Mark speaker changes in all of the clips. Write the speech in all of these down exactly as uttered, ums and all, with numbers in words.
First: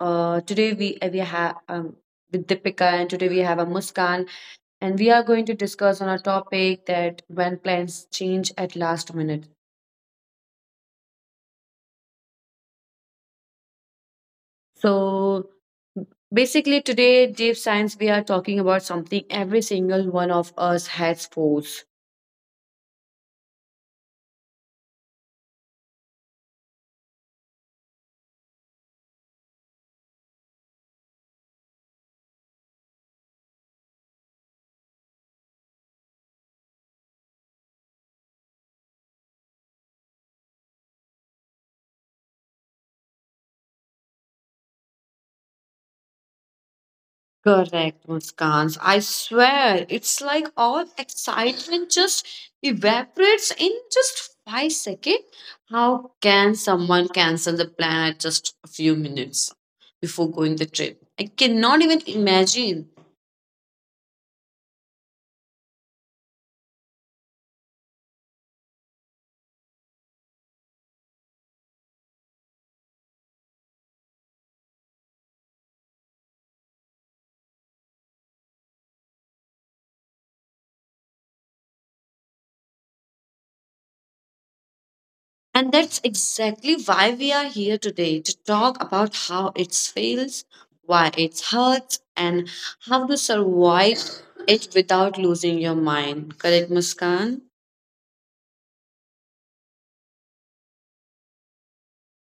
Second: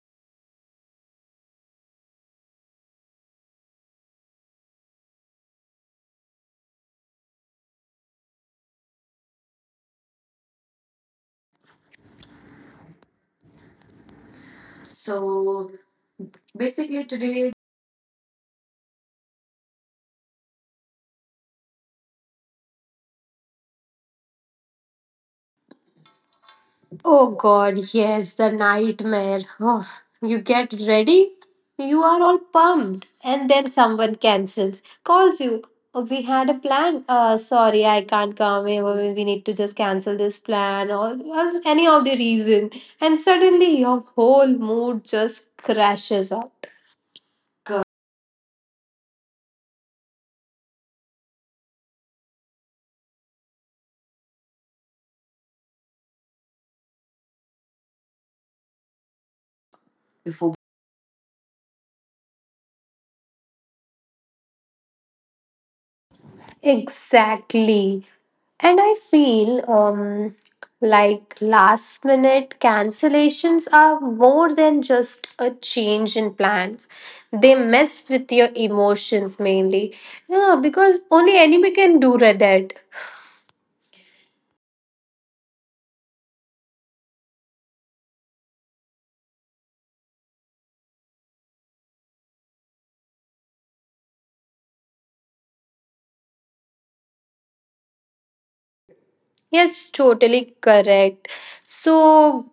Speaker 1: uh, today we uh, we have um, With Deepika, and today we have a Muskan, and we are going to discuss on a topic that when plans change at last minute. So
Speaker 2: So
Speaker 1: basically,
Speaker 2: basically
Speaker 1: today,
Speaker 2: today.
Speaker 1: deep science, we are talking about something every single one of us has for.
Speaker 2: Oh god, yes, the nightmare. Oh, you get ready, you are all pumped, and then someone cancels, calls you. Oh, we had a plan. Uh, sorry, I can't come. Eh, We we need to just cancel this plan or, or any of the reason. And suddenly your whole mood just crashes out.
Speaker 1: Correct, Muskans. I swear, it's like all excitement just evaporates in just five seconds. How can someone cancel the plan at just a few minutes before
Speaker 2: Before.
Speaker 1: going the trip? I cannot even imagine.
Speaker 2: Exactly. And I feel um, like last minute cancellations are more than just a change in plans. They mess with your emotions mainly. Yeah, because only anime can do that.
Speaker 1: And that's exactly why we are here today to talk about how it feels, why it hurts, and how to survive it without losing your mind. Correct, Muskan?
Speaker 2: Yes, totally correct. So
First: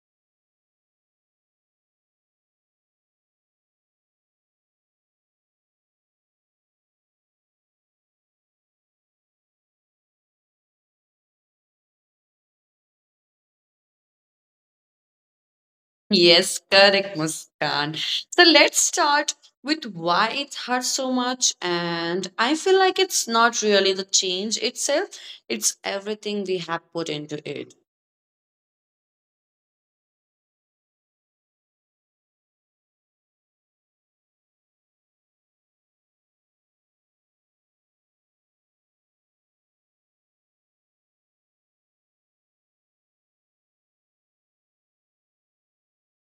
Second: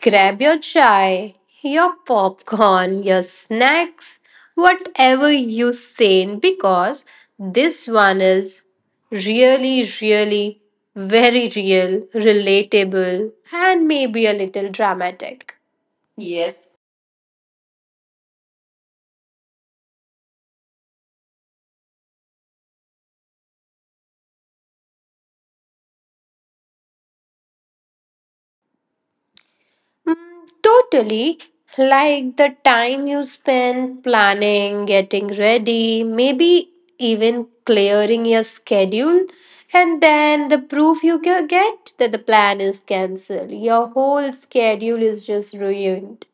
Speaker 2: grab your chai, your popcorn, your snacks, whatever you say, because this one is really, really very real, relatable, and maybe a little dramatic.
Speaker 1: Yes,
Speaker 2: Yes.
Speaker 1: correct, Muskan. So let's start with why it hurts so much. And I feel like it's not really the change itself, it's everything we have put into it.
Speaker 2: Mm, totally. Like the time you spend planning, getting ready, maybe even clearing your schedule. And then the proof you ge- get that the plan is cancelled. Your whole schedule is just ruined.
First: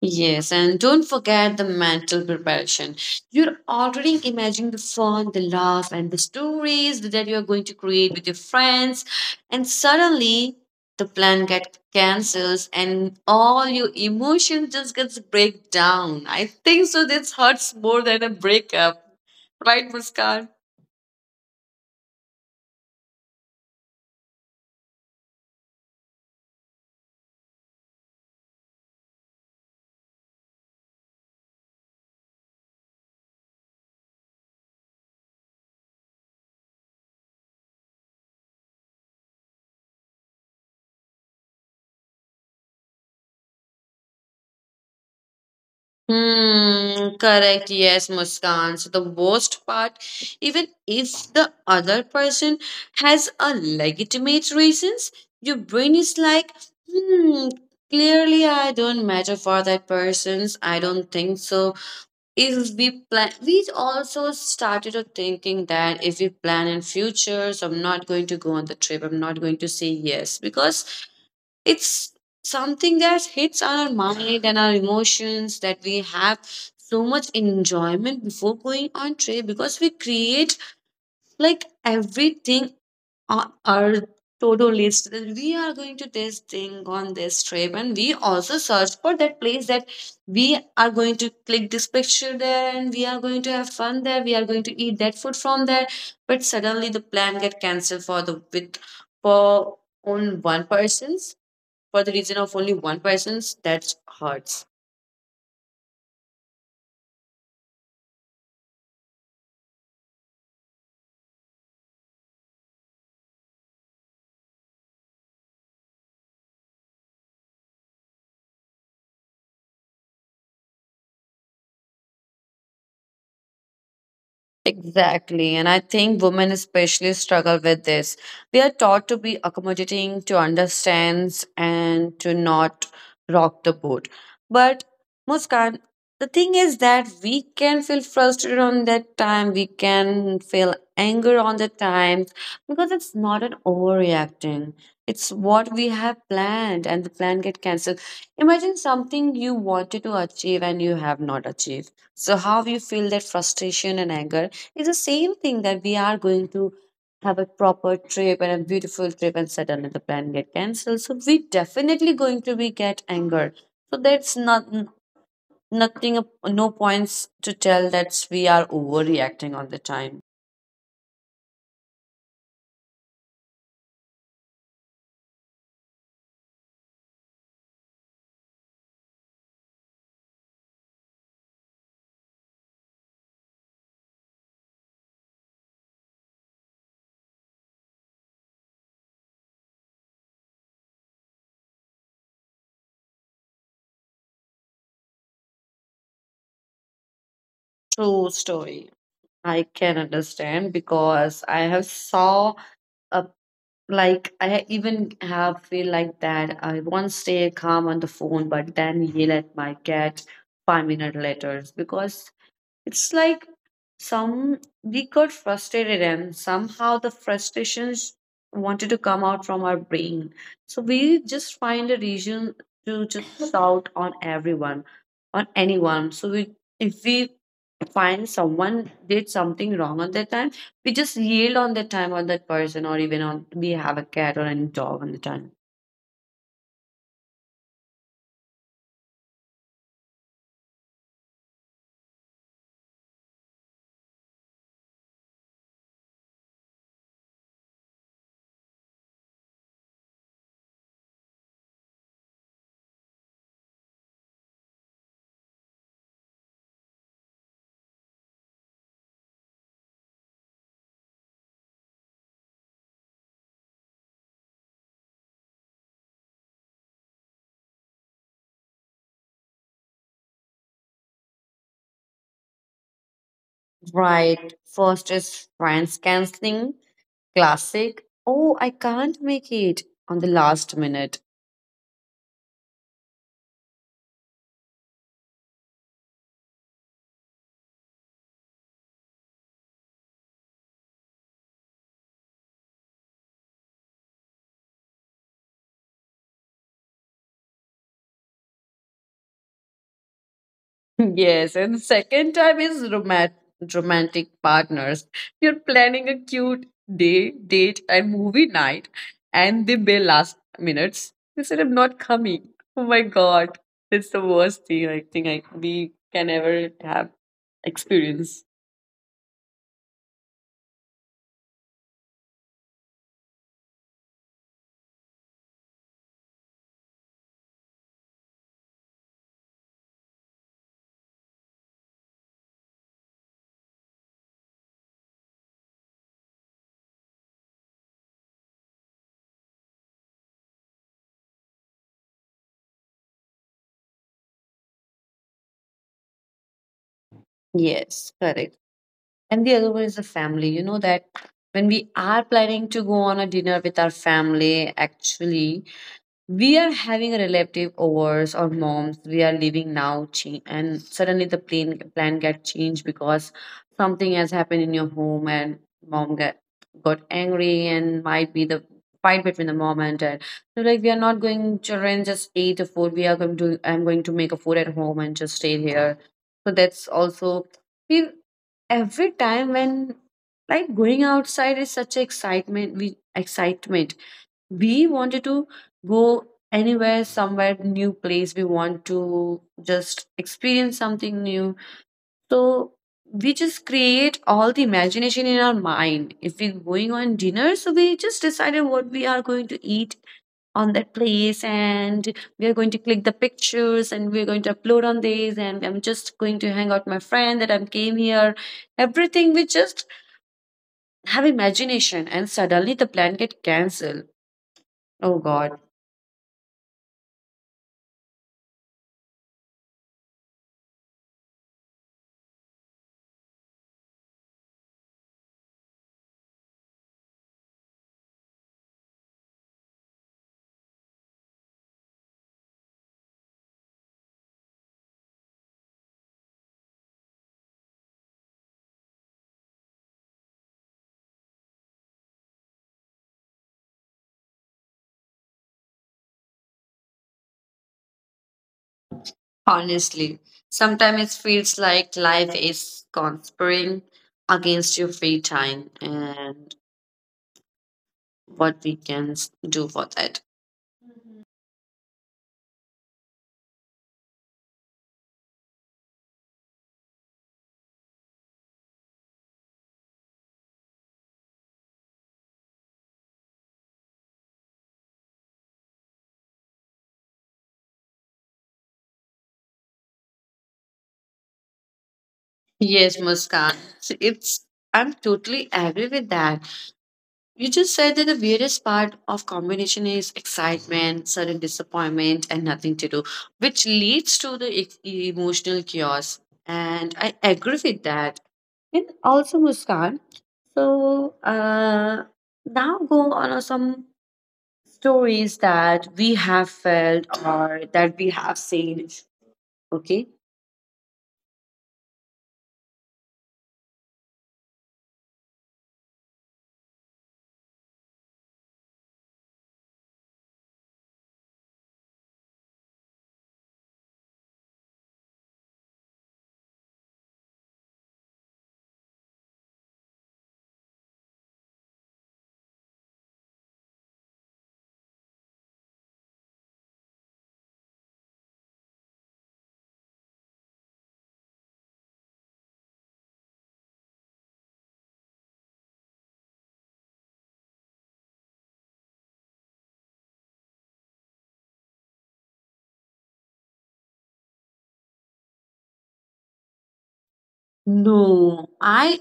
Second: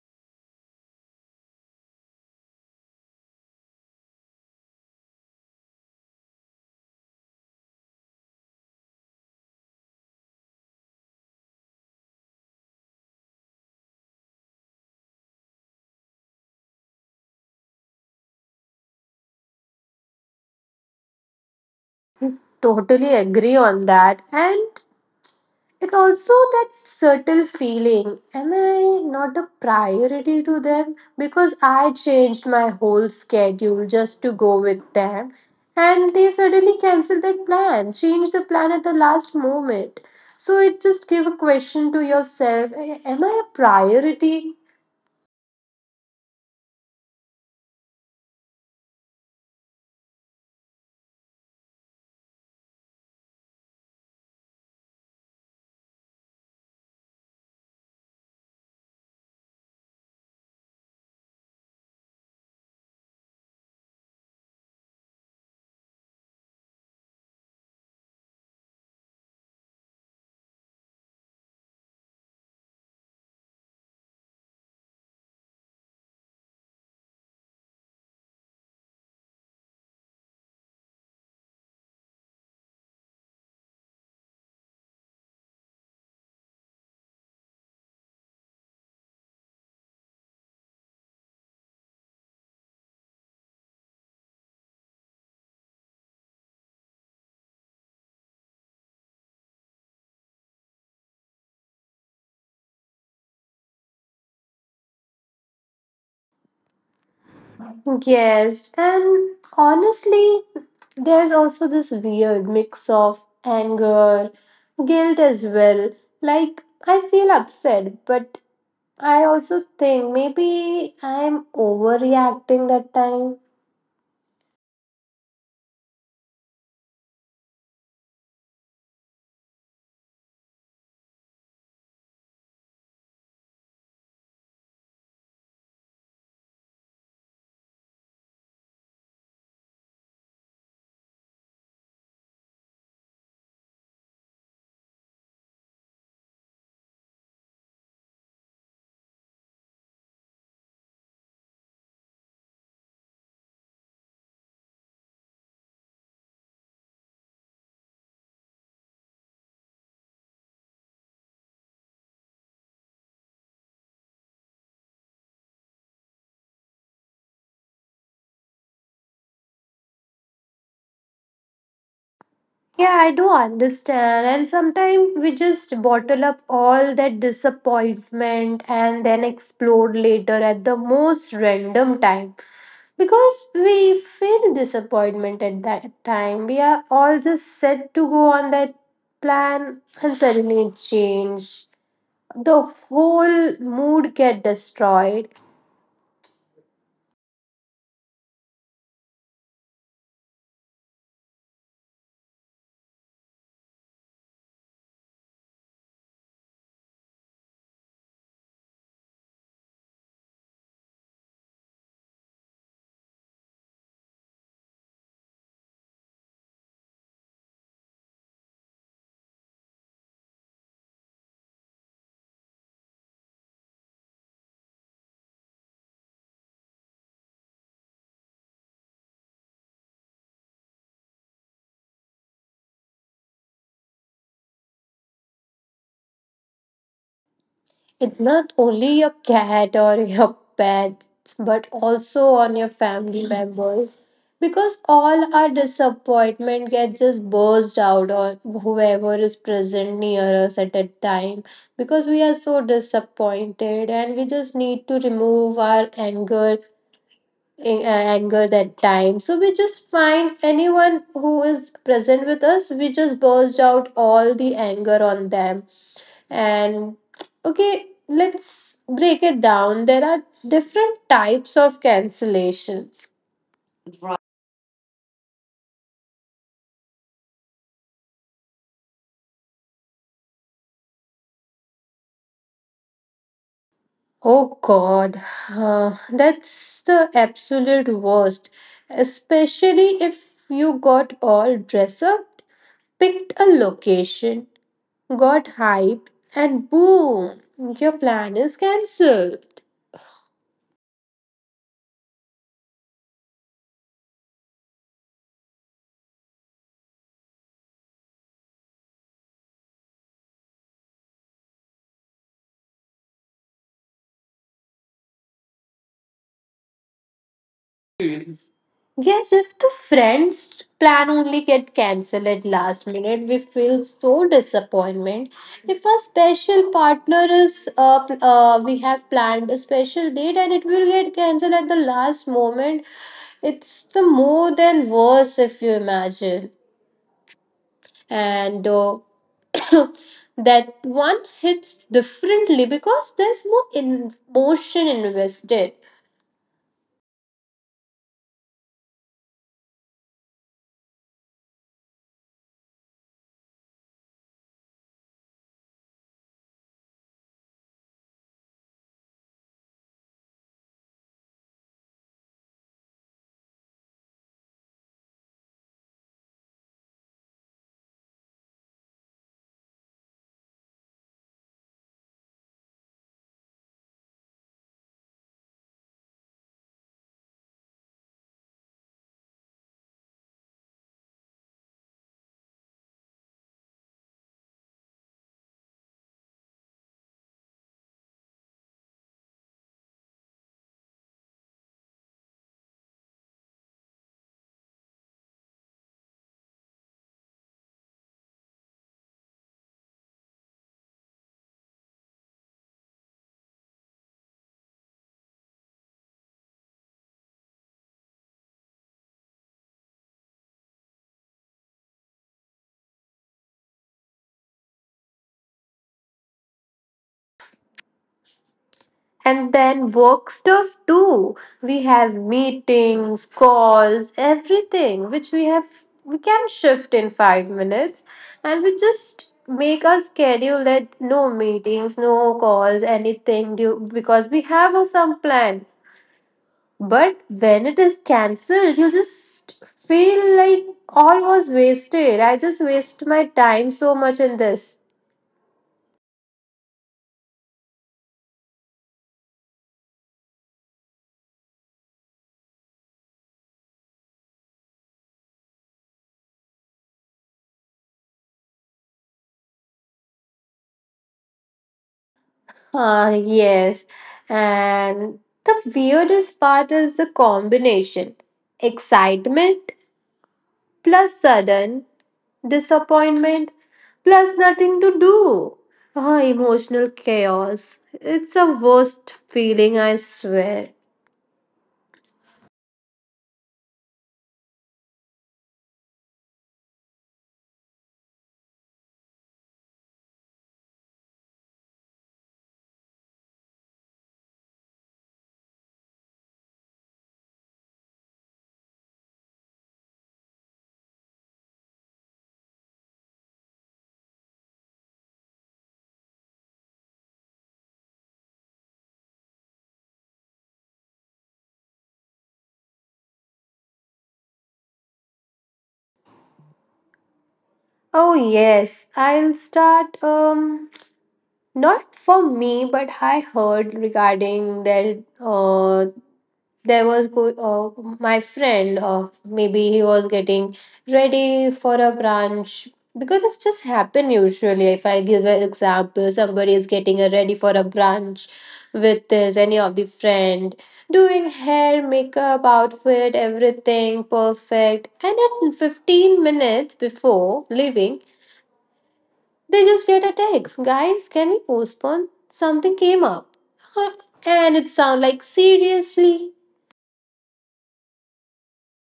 Speaker 1: Yes, and don't forget the mental preparation. You're already imagining the fun, the laugh, and the stories that you're going to create with your friends, and suddenly the plan gets cancels and all your emotion just gets break down. I think so. This hurts more than a breakup, right, Muskan?
Speaker 2: Totally agree on that. And And also that subtle feeling, am I not a priority to them? Because I changed my whole schedule just to go with them. And they suddenly cancel that plan, change the plan at the last moment. So it just give a question to yourself, am I a priority?
Speaker 1: Hmm, correct. Yes, Muskan. So the worst part, even if the other person has a legitimate reasons, your brain is like, hmm, clearly I don't matter for that person's. I don't think so. If we plan, we also started to thinking that if we plan in future, so I'm not going to go on the trip. I'm not going to say yes because it's something that hits our mind and our emotions that we have so much enjoyment before going on trip because we create like everything on our to-do list that we are going to this thing on this trip, and we also search for that place that we are going to click this picture there and we are going to have fun there, we are going to eat that food from there. But suddenly the plan get cancelled for the with for on one person's, for the reason of only one person, that hurts.
Speaker 2: Yes. And honestly, there's also this weird mix of anger, guilt as well. Like I feel upset, but I also think maybe I'm overreacting that time.
Speaker 1: Exactly. And I think women especially struggle with this. We are taught to be accommodating, to understand, and to not rock the boat. But Muskan, the thing is that we can feel frustrated on that time, we can feel anger on the time because it's not an overreacting. It's what we have planned and the plan get cancelled. Imagine something you wanted to achieve and you have not achieved. So how you feel that frustration and anger, it's the same thing that we are going to have a proper trip and a beautiful trip and suddenly the plan get cancelled. So we definitely going to be get anger. So that's not nothing of- no points to tell that we are overreacting all the time.
Speaker 2: Yeah, I do understand. And sometimes we just bottle up all that disappointment and then explode later at the most random time. Because we feel disappointment at that time. We are all just set to go on that plan and suddenly it changed. The whole mood get destroyed.
Speaker 1: True story. I can understand because I have saw a like I ha- even have feel like that. I once stay calm on the phone, but then yell at my cat five minutes later because it's like some we got frustrated and somehow the frustrations wanted to come out from our brain. So we just find a reason to just shout on everyone, on anyone. So we, if we find someone did something wrong on that time, we just yelled on that time on that person, or even on we have a cat or any dog on the time.
Speaker 2: It's not only your cat or your pets, but also on your family members. Because all our disappointment gets just burst out on whoever is present near us at that time. Because we are so disappointed and we just need to remove our anger a- anger that time. So we just find anyone who is present with us, we just burst out all the anger on them, and okay, let's break it down. There are different types of cancellations.
Speaker 1: Right. First is friends canceling, classic. Oh, I can't make it on the last minute.
Speaker 2: Oh God, uh, that's the absolute worst. Especially if you got all dressed up, picked a location, got hyped, and boom, your plan is cancelled.
Speaker 1: Yes, and the second time is romat- romantic partners. You're planning a cute day, date, and movie night, and they bail last minutes. They said, I'm not coming. Oh my God. It's the worst thing I think I, we can ever have experience.
Speaker 2: Yes, if the friends plan only get cancelled at last minute, we feel so disappointment. If a special partner is uh, pl- uh we have planned a special date and it will get cancelled at the last moment, it's the more than worse if you imagine. And uh, that one hits differently because there's more emotion invested.
Speaker 1: Yes, correct. And the other one is the family. You know that when we are planning to go on a dinner with our family, actually, we are having a relative overs or moms we are leaving now change, and suddenly the plan plan get changed because something has happened in your home and mom get got angry, and might be the fight between the mom and dad. So like we are not going, children just eat a food, we are going to, I'm going to make a food at home and just stay here. So that's also, we every time when, like, going outside is such excitement, we excitement we wanted to go anywhere, somewhere new place, we want to just experience something new. So we just create all the imagination in our mind. If we're going on dinner, so we just decided what we are going to eat on that place, and we are going to click the pictures, and we're going to upload on these, and I'm just going to hang out with my friend that I came here. Everything we just have imagination and suddenly the plan get cancelled. Oh god.
Speaker 2: And then work stuff too. We have meetings, calls, everything which we have we can shift in five minutes, and we just make a schedule that no meetings, no calls, anything due, because we have a, some plan. But when it is cancelled, you just feel like all was wasted. I just waste my time so much in this.
Speaker 1: Honestly, sometimes it feels like life is conspiring against your free time and what we can s- do for that.
Speaker 2: Uh, yes, and the weirdest part is the combination excitement plus sudden disappointment plus nothing to do. Oh, emotional chaos. It's a worst feeling, I swear.
Speaker 1: Yes, Muskan, so it's, I'm totally agree with that. You just said that the weirdest part of combination is excitement, sudden disappointment, and nothing to do, which leads to the e- emotional chaos. And I agree with that. And also Muskan. So uh, Now go on uh, some stories that we have felt or that we have seen. Okay.
Speaker 2: Oh, yes, I'll start. Um, not for me, but I heard regarding that. Uh, there was go- uh, my friend uh, maybe he was getting ready for a brunch, because it's just happen usually if I give an example somebody is getting a ready for a brunch with his any of the friend, doing hair makeup outfit everything perfect, and at fifteen minutes before leaving they just get a text, guys can we postpone something came up. Huh? And it sound like seriously.
Speaker 1: No, I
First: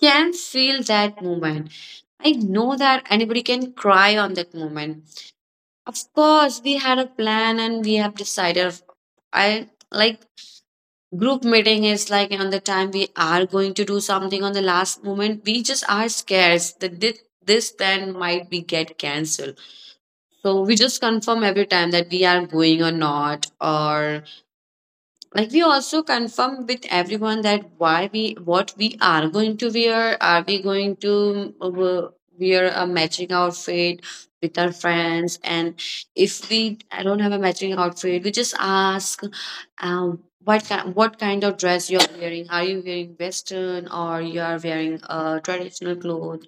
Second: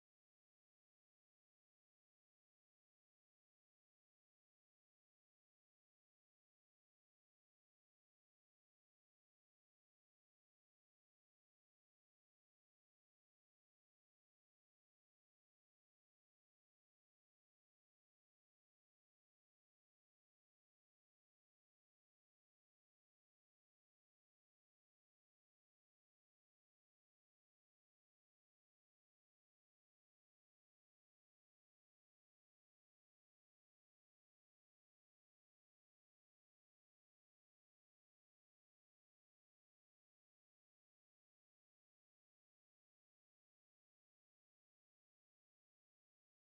Speaker 1: can feel that moment. I know that anybody can cry on that moment. Of course, we had a plan and we have decided. I like, group meeting is like on the time we are going to do something on the last moment. We just are scared that thi- this plan might be get cancelled. So we just confirm every time that we are going or not, or like we also confirm with everyone that why we, what we are going to wear, are we going to uh, wear a matching outfit with our friends. And if we, I don't have a matching outfit, we just ask um, what kind, what kind of dress you are wearing, are you wearing western or you are wearing uh, traditional clothes.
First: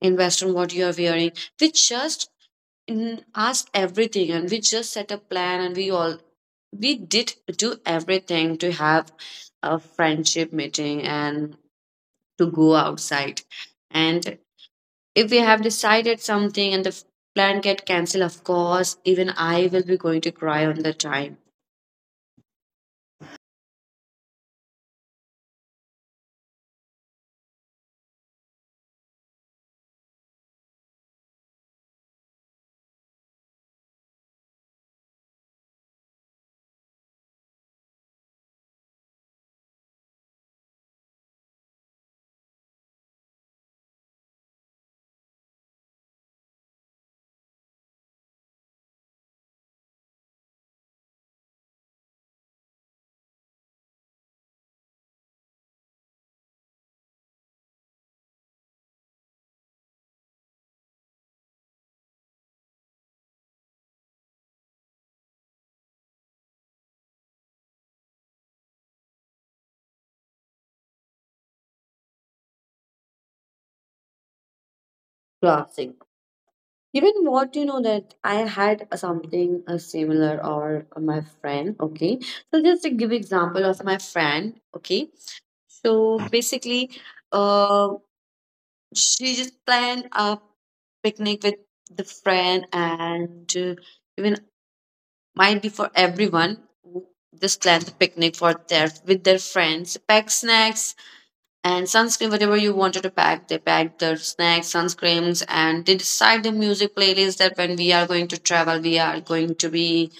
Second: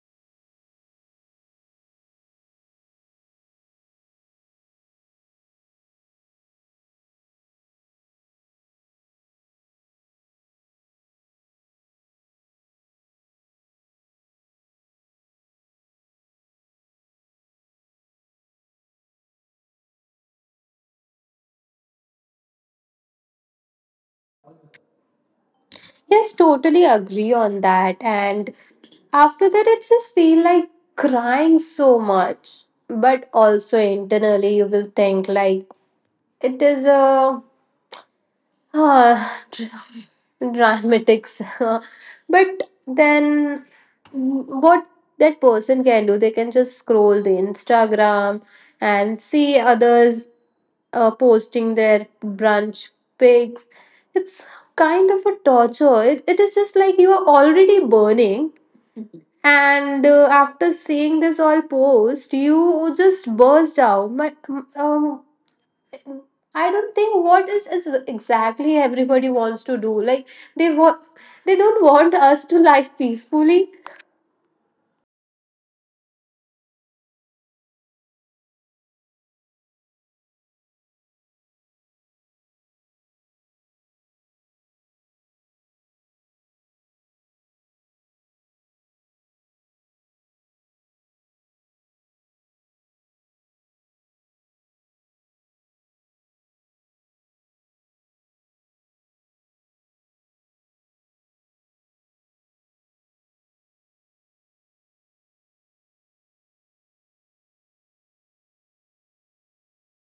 Speaker 1: In western what you are wearing, we just mm, ask everything, and we just set a plan, and we all, we did do everything to have a friendship meeting and to go outside. And if we have decided something and the f- plan get cancelled, of course even I will be going to cry on the time.
Speaker 2: Yes, totally agree on that. And after that, it just feel like crying so much. But also internally, you will think like it is a uh, dramatic. But then, mm, what that person can do, they can just scroll the Instagram and see others uh, posting their brunch pics. It's kind of a torture. It, it is just like you are already burning, and uh, after seeing this all post, you just burst out. But um, I don't think what is, is exactly everybody wants to do. Like they want, they don't want us to live peacefully.
Speaker 1: Classic. Even what you know that I had something uh, similar or my friend. Okay, so just to give example of my friend. Okay, so basically, um. She just planned a picnic with the friend, and uh, even might be for everyone who just planned the picnic for their, with their friends, pack snacks and sunscreen, whatever you wanted to pack, they packed their snacks, sunscreens, and they decide the music playlist that when we are going to travel, we are going to be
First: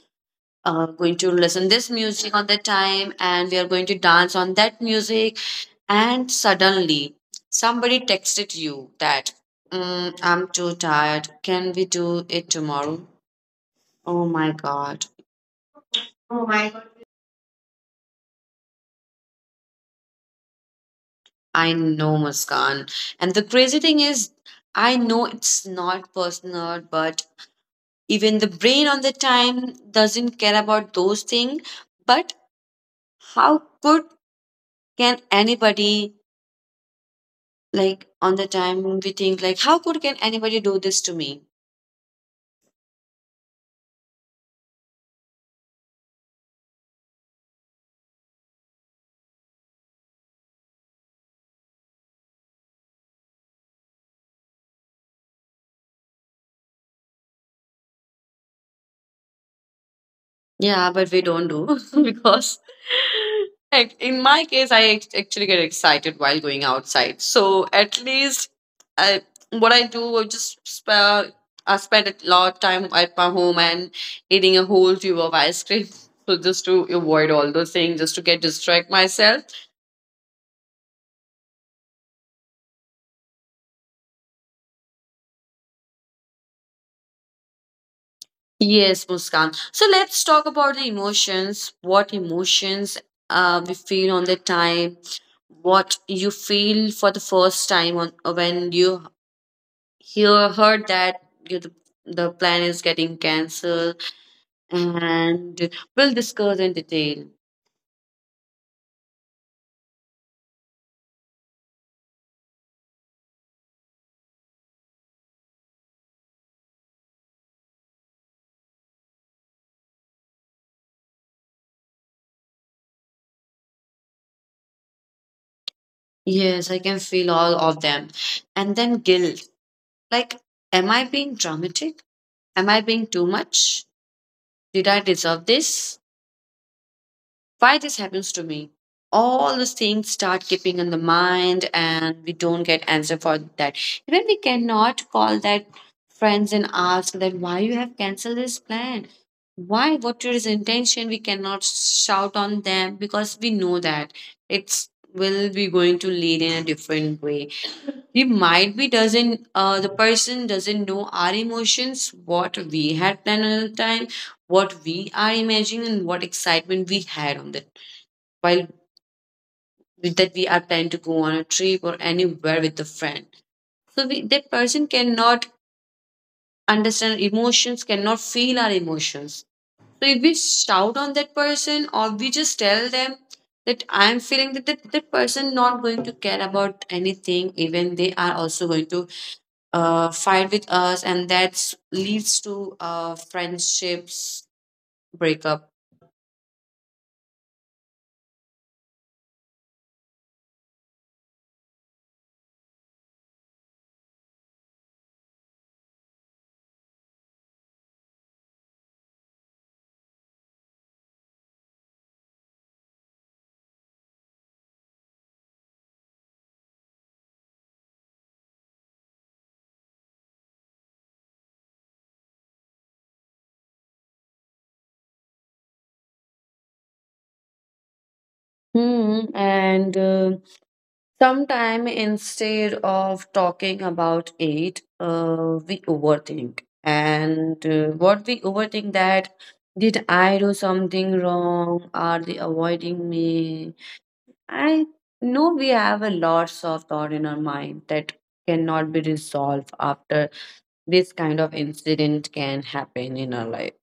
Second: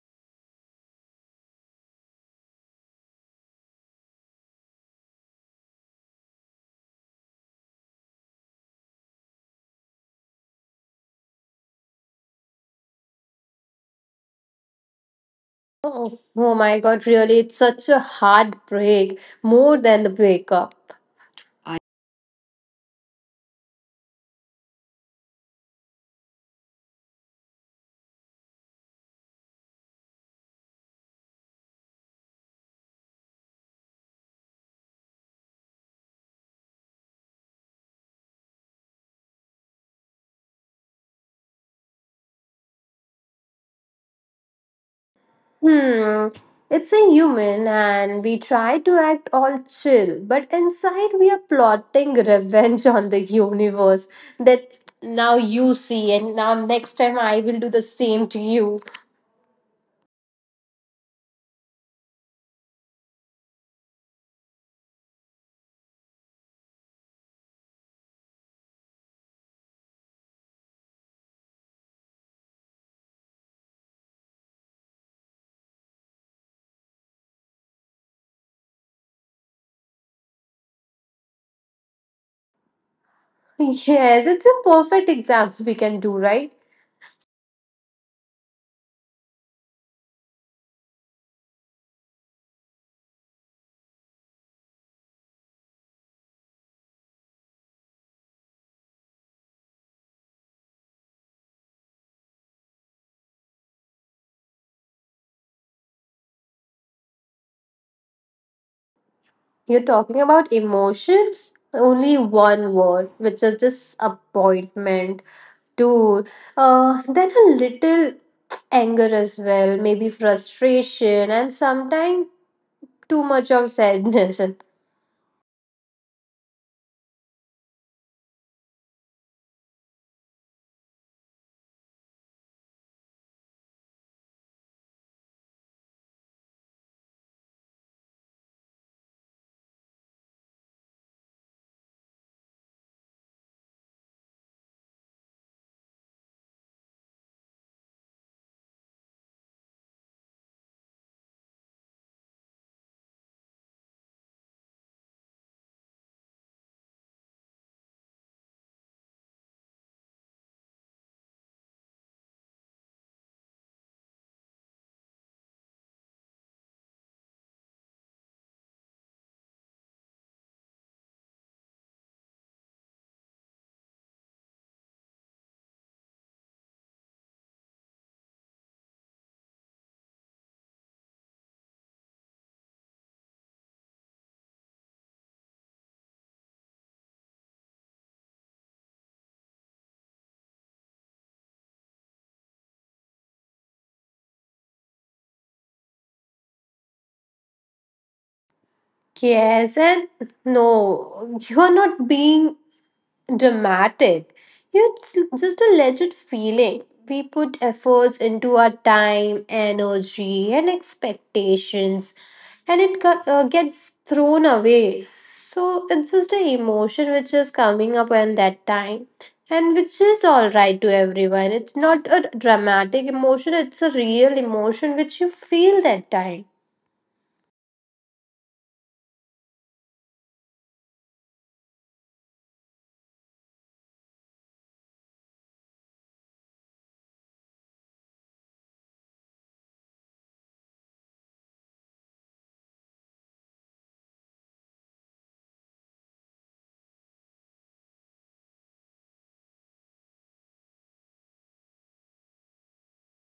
Speaker 1: uh, going to listen this music on that time, and we are going to dance on that music. And suddenly, somebody texted you that, "Mm, I'm too tired. Can we do it tomorrow?" Oh my God.
Speaker 2: Oh,
Speaker 1: Oh
Speaker 2: oh
Speaker 1: my
Speaker 2: my
Speaker 1: god.
Speaker 2: God! Really, it's such a heartbreak more than the breakup.
Speaker 1: I know, Muskan. And the crazy thing is, I know it's not personal, but even the brain on the time doesn't care about those things. But how could can anybody, like on the time we think like, how could can anybody do this to me?
Speaker 2: Hmm, it's a human and we try to act all chill, but inside we are plotting revenge on the universe that now you see, and now next time I will do the same to you.
Speaker 1: Yeah, but we don't do because like, in my case, I act- actually get excited while going outside. So at least I, what I do, I just spend, I spend a lot of time at my home and eating a whole tube of ice cream. So just to avoid all those things, just to get distract myself.
Speaker 2: Yes, it's a perfect example we can do, right?
Speaker 1: Yes, Muskan. So let's talk about the emotions. What emotions uh, we feel on the time? What you feel for the first time on when you he heard that you the, the plan is getting cancelled, and we'll discuss in detail.
Speaker 2: You're talking about emotions, only one word, which is disappointment, dude. Uh, then a little anger as well, maybe frustration, and sometimes too much of sadness and
Speaker 1: Yes, I can feel all of them. And then guilt. Like, am I being dramatic? Am I being too much? Did I deserve this? Why this happens to me? All these things start keeping in the mind, and we don't get answer for that. Even we cannot call that friends and ask that why you have canceled this plan. Why? What is intention? We cannot shout on them because we know that it's will be going to lead in a different way. We might be doesn't, uh, the person doesn't know our emotions, what we had planned at the time, what we are imagining, and what excitement we had on the while that we are planning to go on a trip or anywhere with a friend. So we, that person cannot understand emotions, cannot feel our emotions. So if we shout on that person or we just tell them that I am feeling that that, that person not going to care about anything, even they are also going to uh, fight with us, and that leads to uh, friendships breakup.
Speaker 2: yes and no, you're not being dramatic, it's just a legit feeling. We put efforts into our time energy and expectations, and it got, uh, gets thrown away, so it's just an emotion which is coming up at that time, and which is all right to everyone. It's not a dramatic emotion, it's a real emotion which you feel that time.
Speaker 1: Hmm, and uh, Sometime instead of talking about it, uh, we overthink. And uh, what we overthink that did I do something wrong? Are they avoiding me? I know we have a lots of thought in our mind that cannot be resolved after this kind of incident can happen in our life.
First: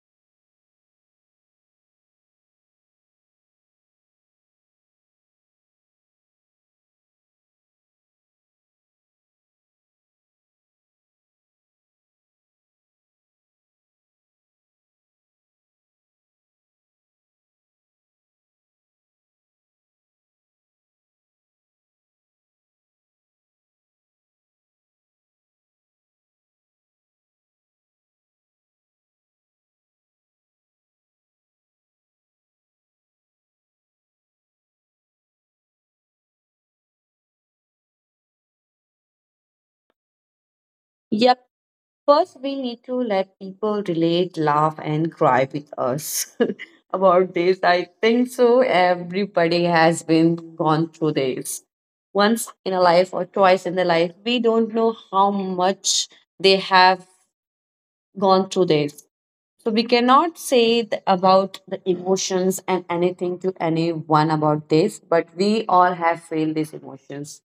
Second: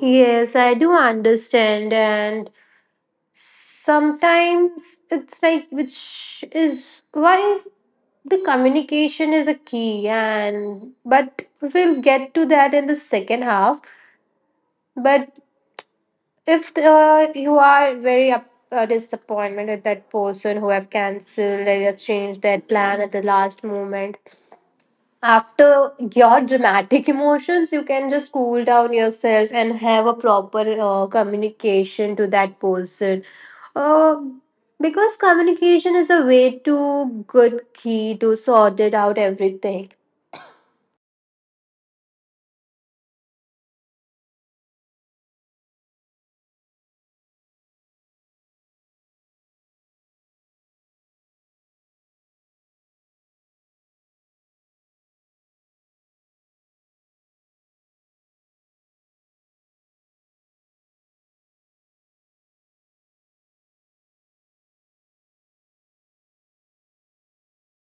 Speaker 2: Yes, I do understand, and sometimes it's like, which is why the communication is a key, and but we'll get to that in the second half. But if the, you are very up, uh, disappointment with that person who have cancelled or changed their plan at the last moment, after your dramatic emotions you can just cool down yourself and have a proper uh, communication to that person, uh, because communication is a way to good key to sort it out everything.
Speaker 1: Yep. First, we need to let people relate, laugh, and cry with us about this. I think so. Everybody has been gone through this once in a life or twice in their life. We don't know how much they have gone through this. So, we cannot say th- about the emotions and anything to anyone about this, but we all have felt these emotions.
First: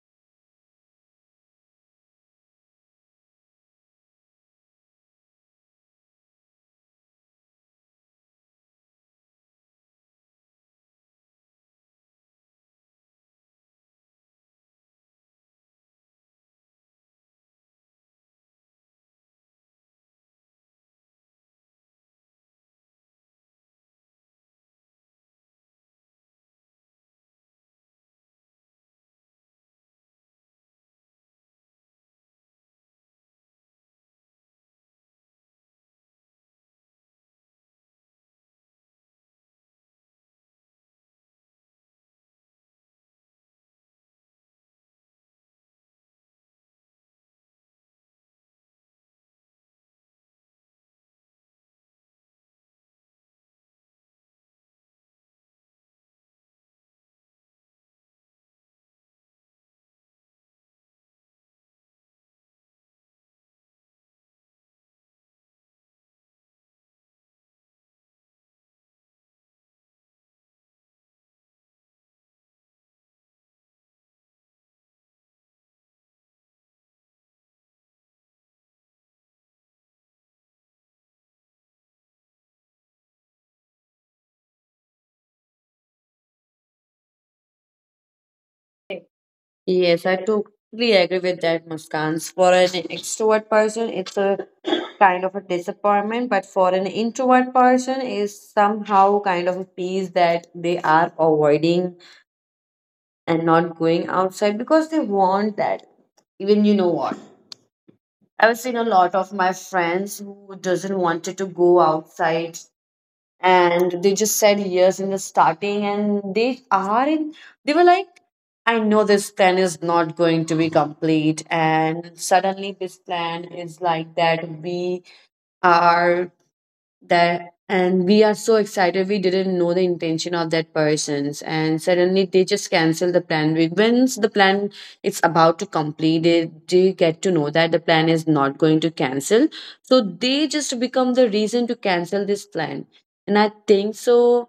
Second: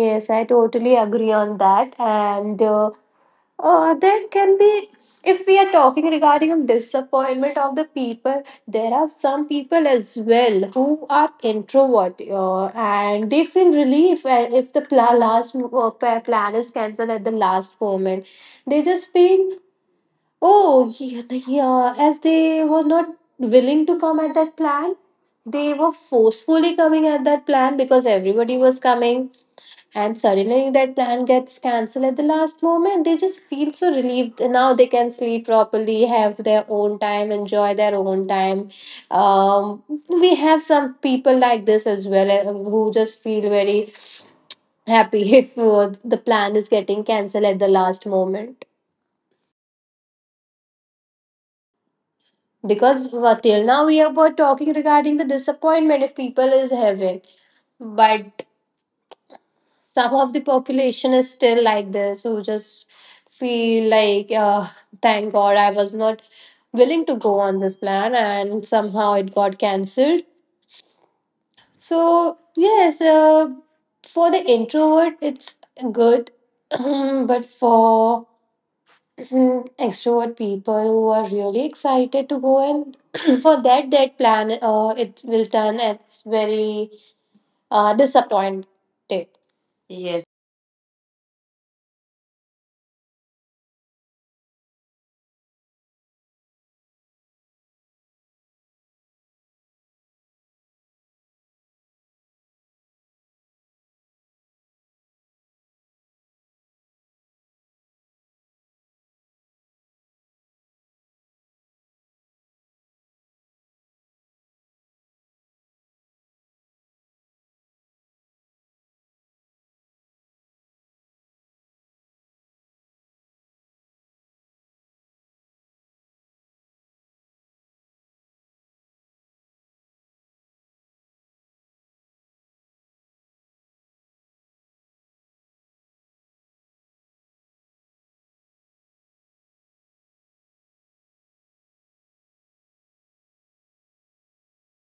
Speaker 2: Yes, I totally agree on that, and uh, Uh, there can be, if we are talking regarding of disappointment of the people, there are some people as well who are introvert uh, and they feel relief when- if the pla- last uh, pa- plan is cancelled at the last moment. They just feel, oh, yeah, yeah, as they were not willing to come at that plan, they were forcefully coming at that plan because everybody was coming, and suddenly that plan gets cancelled at the last moment. They just feel so relieved. Now they can sleep properly, have their own time, enjoy their own time. Um, we have some people like this as well eh, who just feel very happy if uh, the plan is getting cancelled at the last moment. Because uh, till now we were talking regarding the disappointment if people is having, but some of the population is still like this who just feel like uh, thank god I was not willing to go on this plan and somehow it got cancelled. So yes, uh, for the introvert it's good, but for extrovert people who are really excited to go and for that that plan, uh, it will turn as very uh, disappointed.
Speaker 1: Yes, I
Speaker 2: Yes.
Speaker 1: totally agree with that, Muskans. For an extrovert person, it's a kind of a disappointment, but for an introvert person, is somehow kind of a peace that they are avoiding and not going outside because they want that. Even you know what? I've seen a lot of my friends who doesn't wanted to go outside and they just said yes in the starting and they are in they were like I know this plan is not going to be complete and suddenly this plan is like that we are that and we are so excited, we didn't know the intention of that persons and suddenly they just cancel the plan. We- once the plan it's about to complete, they, they get to know that the plan is not going to cancel, so they just become the reason to cancel this plan. And I think so,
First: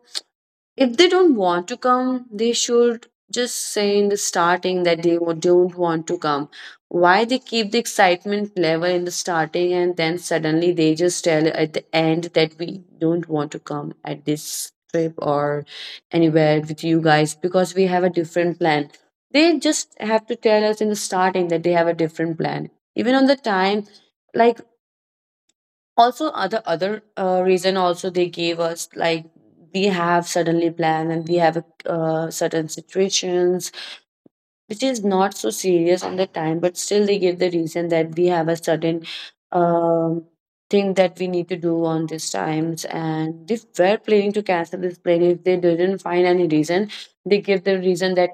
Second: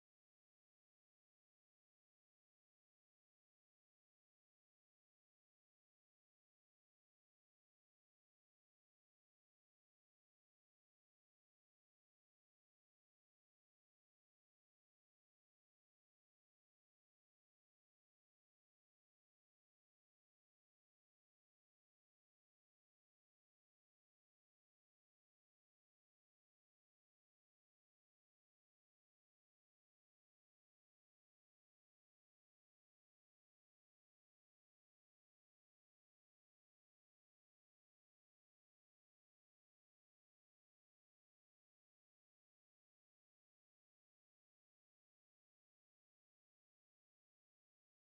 Speaker 1: if they don't want to come they should just say in the starting that they wa- don't want to come. Why they keep the excitement level in the starting and then suddenly they just tell at the end that we don't want to come at this trip or anywhere with you guys because we have a different plan. They just have to tell us in the starting that they have a different plan. Even on the time, like, also other other uh, reason also they gave us like we have suddenly plan and we have a uh, certain situations which is not so serious on the time, but still they give the reason that we have a certain um, thing that we need to do on these times. And if we're planning to cancel this plane if they didn't find any reason. They give the reason that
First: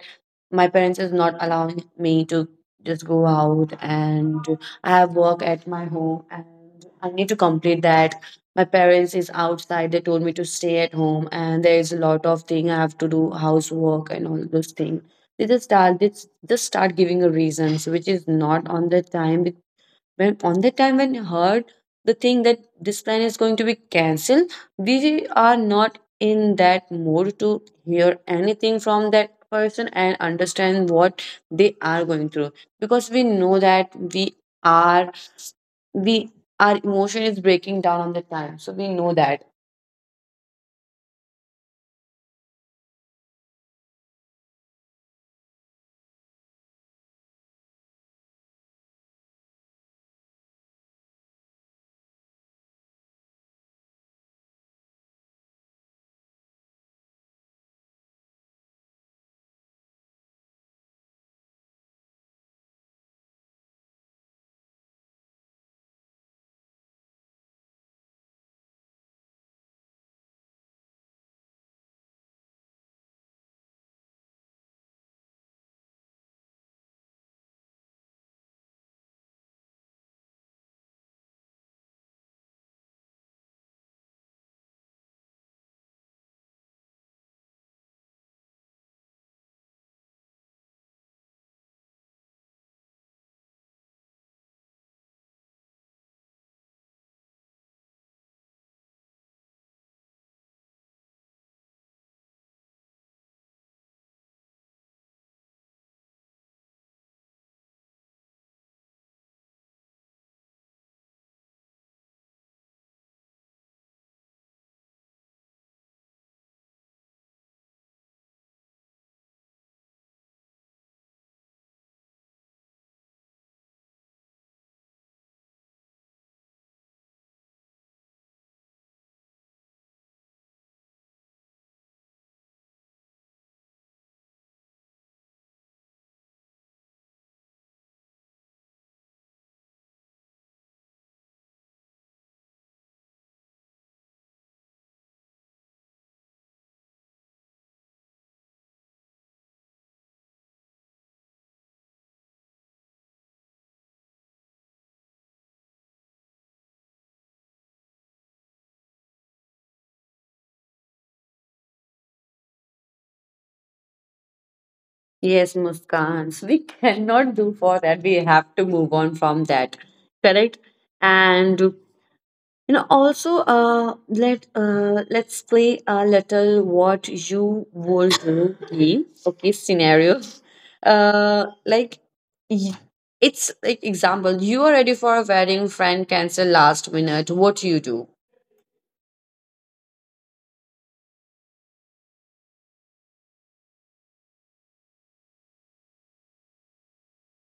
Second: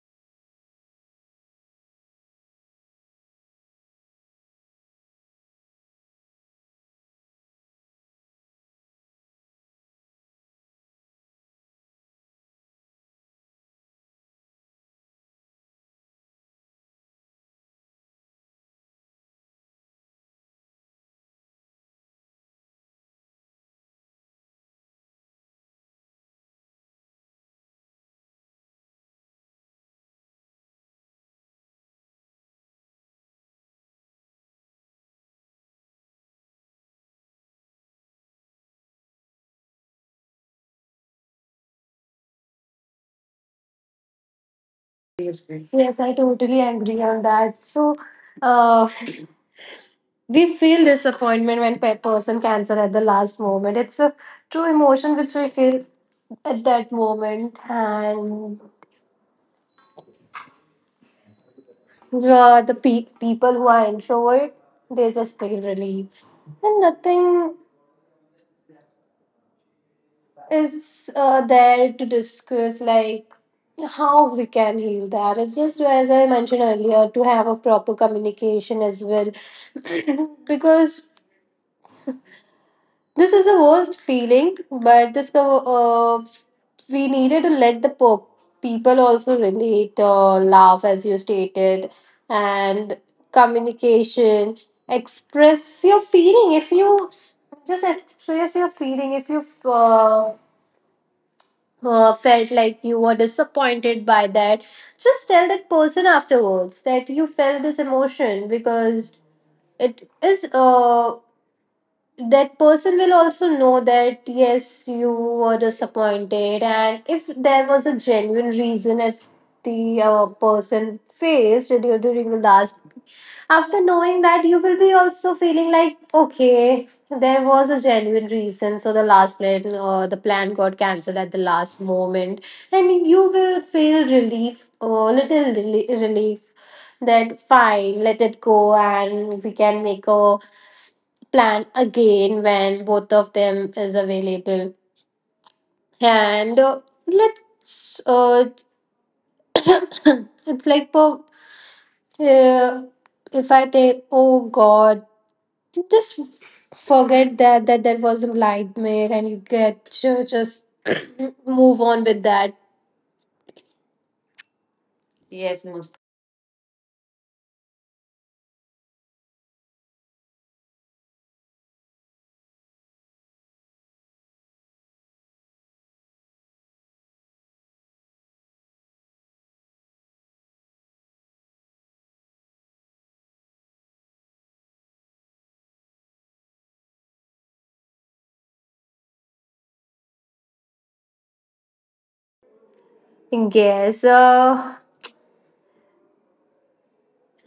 Speaker 1: my parents is not allowing me to just go out, and I have work at my home and I need to complete that. My parents is outside. They told me to stay at home and there is a lot of thing I have to do, housework and all those things. They just start they just start giving a reasons which is not on the time. Be- when on the time when you heard the thing that this plan is going to be cancelled, we are not in that mode to hear anything from that person and understand what they are going through, because we know that we are we our emotion is breaking down on the time, so we know that.
Speaker 2: Yes, I totally agree on that. So, uh, we feel disappointment when a person cancel at the last moment. It's a true emotion which we feel at that moment, and uh, the pe- people who are introvert, they just feel relief, and nothing is uh, there to discuss like how we can heal that. It's just as I mentioned earlier to have a proper communication as well, because this is the worst feeling, but this uh, we needed to let the po- people also relate, uh, laugh as you stated, and communication, express your feeling. If you just express your feeling, if you uh, uh, felt like you were disappointed by that, just tell that person afterwards that you felt this emotion because it is. Uh, that person will also know that yes you were disappointed, and if there was a genuine reason, if the uh, person faced du- during the last, after knowing that you will be also feeling like okay there was a genuine reason, so the last plan, uh, the plan got cancelled at the last moment and you will feel relief, a little reli- relief, that fine let it go and we can make a plan again when both of them is available. And uh, let's, uh, it's like, po- uh, if I take, oh God, just f- forget that that there was a nightmare, and you get to just move on with that.
Speaker 1: Yes,
Speaker 2: Yes, most.
Speaker 1: Muskans, we cannot do for that. We have to move on from that, correct? And you know, also, uh, let uh, let's play a little what you would do game, okay? Scenario, uh, like, y- it's like example. You are ready for a wedding, friend cancel last minute. What do you do?
Speaker 2: Yes. Uh,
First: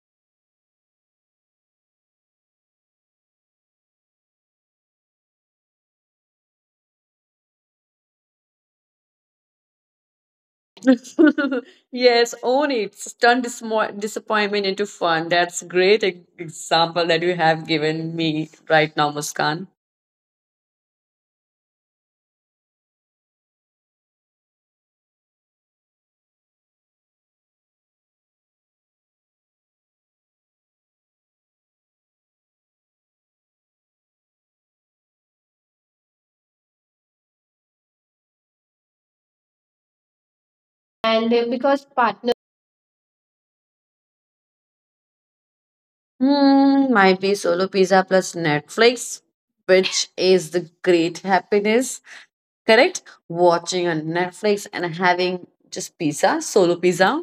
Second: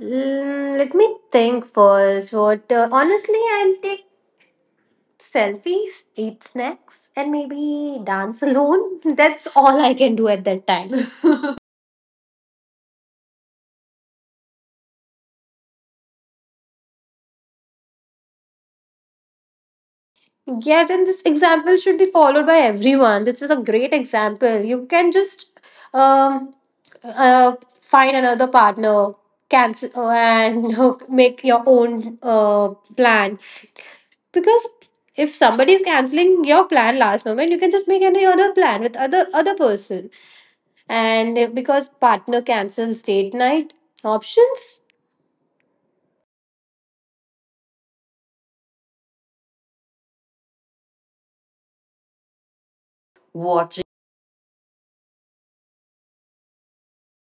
Speaker 2: mm, let me think first. What? Uh, honestly, I'll take selfies, eat snacks, and maybe dance alone. That's all I can do at that time.
Speaker 1: Yes, own it. Turn dismo- disappointment into fun. That's great e- example that you have given me right now, Muskan.
Speaker 2: Yes, and this example should be followed by everyone. This is a great example. You can just um, uh, find another partner, cancel, uh, and make your own uh, plan. Because if somebody is canceling your plan last moment, you can just make any other plan with other other person. And uh, because partner cancels date night options,
Speaker 1: Hmm, might be solo pizza plus Netflix, which is the great happiness. Correct?
Speaker 2: watching.
Speaker 1: Watching on Netflix and having just pizza, solo pizza.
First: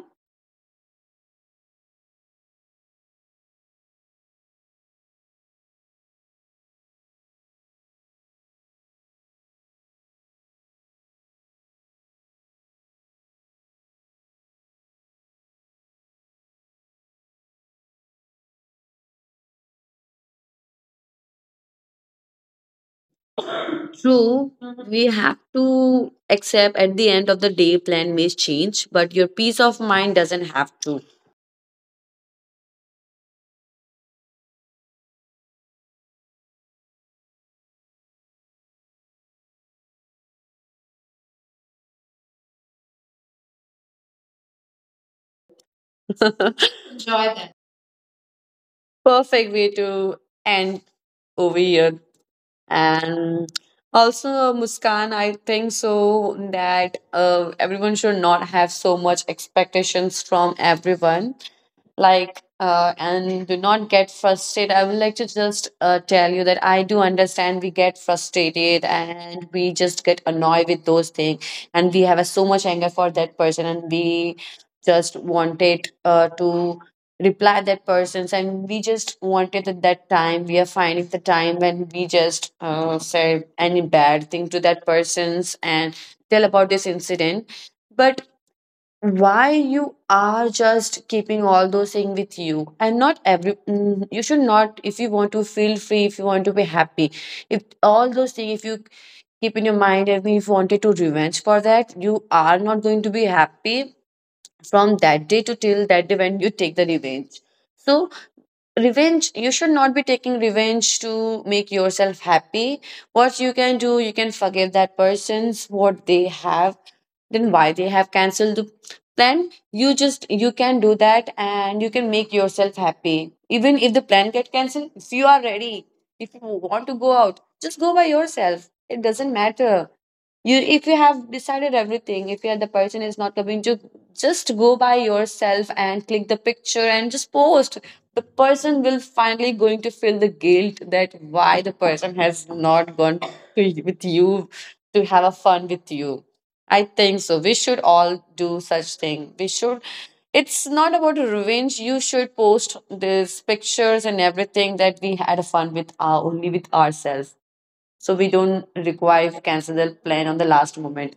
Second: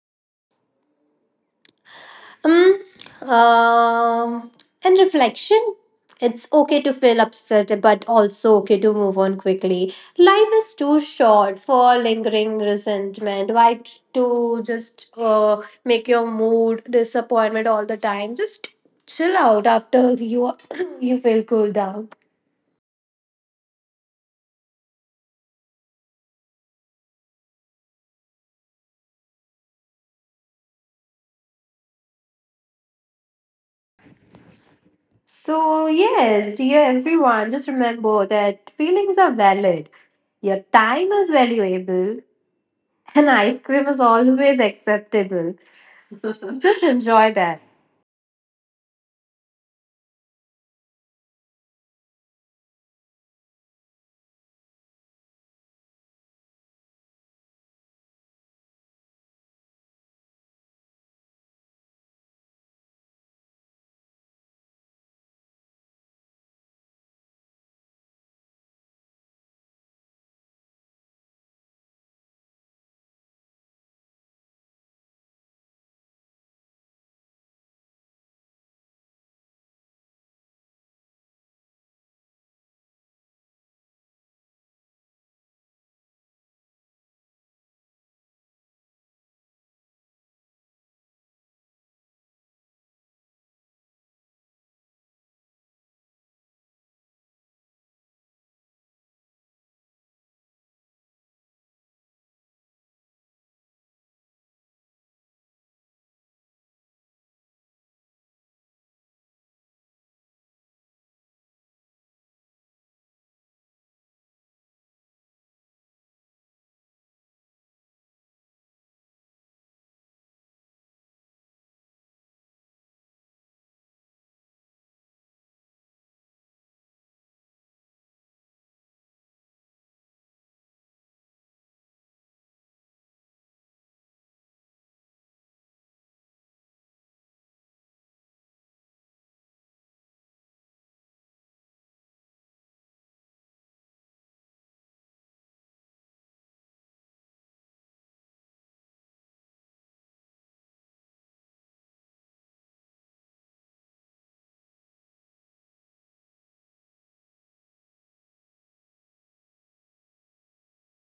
Speaker 2: Um, um, and reflection. It's okay to feel upset, but also okay to move on quickly. Life is too short for lingering resentment. Why t- to just uh, make your mood disappointment all the time? Just chill out after you you feel cool down.
Speaker 1: True. Mhm. We have to accept at the end of the day, plan may change, but your peace of mind doesn't have to.
Speaker 2: So, yes, dear everyone, just remember that feelings are valid. Your time is valuable, and ice cream is always acceptable. Just
Speaker 1: Enjoy
Speaker 2: enjoy
Speaker 1: that.
Speaker 2: that.
Speaker 1: Perfect way to end over here. And also, Muskan, I think so that uh, everyone should not have so much expectations from everyone, like, uh, and do not get frustrated. I would like to just uh, tell you that I do understand we get frustrated and we just get annoyed with those things, and we have a so much anger for that person, and we just wanted uh, to reply that person, and we just wanted at that time we are finding the time when we just uh, say any bad thing to that person's and tell about this incident. But why you are just keeping all those things with you and not every mm, you should not. If you want to feel free, if you want to be happy, if all those things if you keep in your mind, and if you wanted to revenge for that, you are not going to be happy from that day to till that day when you take the revenge. So revenge, you should not be taking revenge to make yourself happy. What you can do, you can forgive that person's what they have, then why they have cancelled the plan. You just you can do that and you can make yourself happy. Even if the plan get cancelled, if you are ready, if you want to go out, just go by yourself, it doesn't matter. You if you have decided everything, if you're the person is not coming to, just go by yourself and click the picture and just post. The person will finally going to feel the guilt that why the person has not gone to, with you, to have a fun with you. I think so we should all do such thing. We should, it's not about revenge, you should post these pictures and everything that we had a fun with our only with ourselves, so we don't require to cancel the plan on the last moment.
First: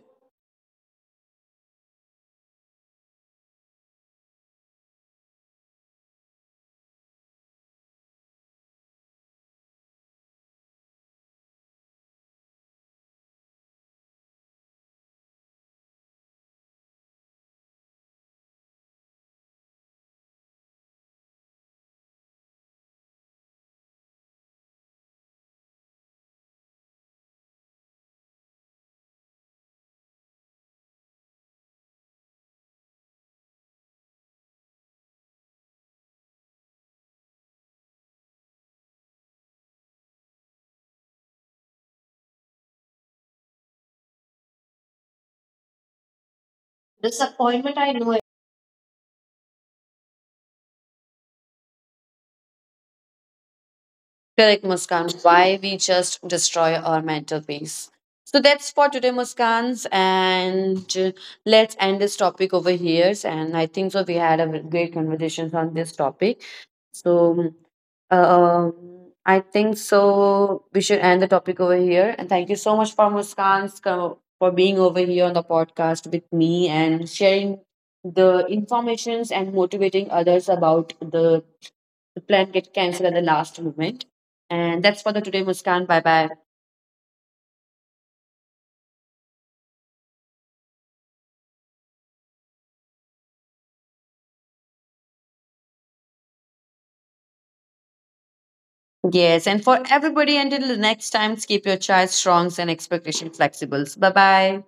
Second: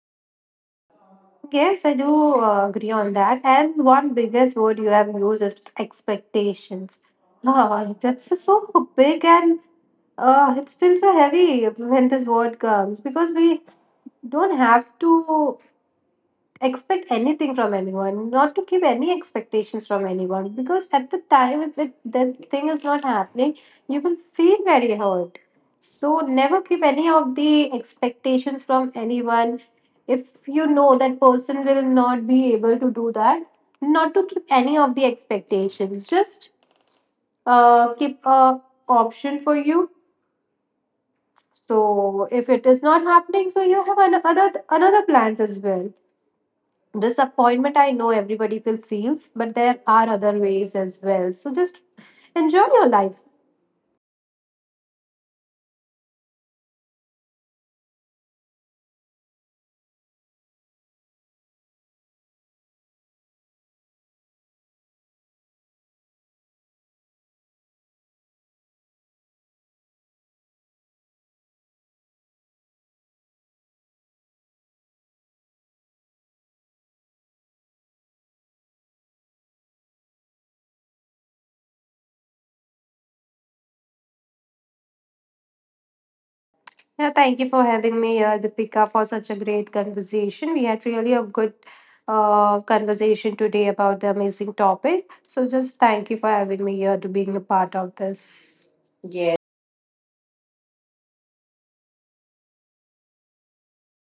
Speaker 2: Yes, I do uh, agree on that. And one biggest word you have used is expectations. Oh, that's just so big and uh, it feels so heavy when this word comes because we don't have to expect anything from anyone, not to keep any expectations from anyone, because at the time, if it, that thing is not happening, you will feel very hurt. So, never keep any of the expectations from anyone. If you know that person will not be able to do that, not to keep any of the expectations, just uh, keep a option for you. So, if it is not happening, so you have another another plans as well.
Speaker 1: Disappointment, I know.
Speaker 2: Disappointment I know everybody will feels, but there are other ways as well, so just enjoy your life.
Speaker 1: Correct, Muskan. Why we just destroy our mental peace. So that's for today, Muskans, and uh, let's end this topic over here. And I think so we had a great conversations on this topic. So, uh, um, I think so. We should end the topic over here. And thank you so much for Muskan for being over here on the podcast with me and sharing the informations and motivating others about the, the plan get cancelled at the last moment. And that's for the today, Muskan. Bye bye.
Speaker 2: Yeah, thank you for having me here Deepika for such a great conversation. We had really a good uh, conversation today about the amazing topic, so just thank you for having me here to being a part of this.
Speaker 1: Yes, and for
Speaker 2: Yeah.
Speaker 1: everybody, until the next time, keep your choice strong and expectation flexible. Bye bye.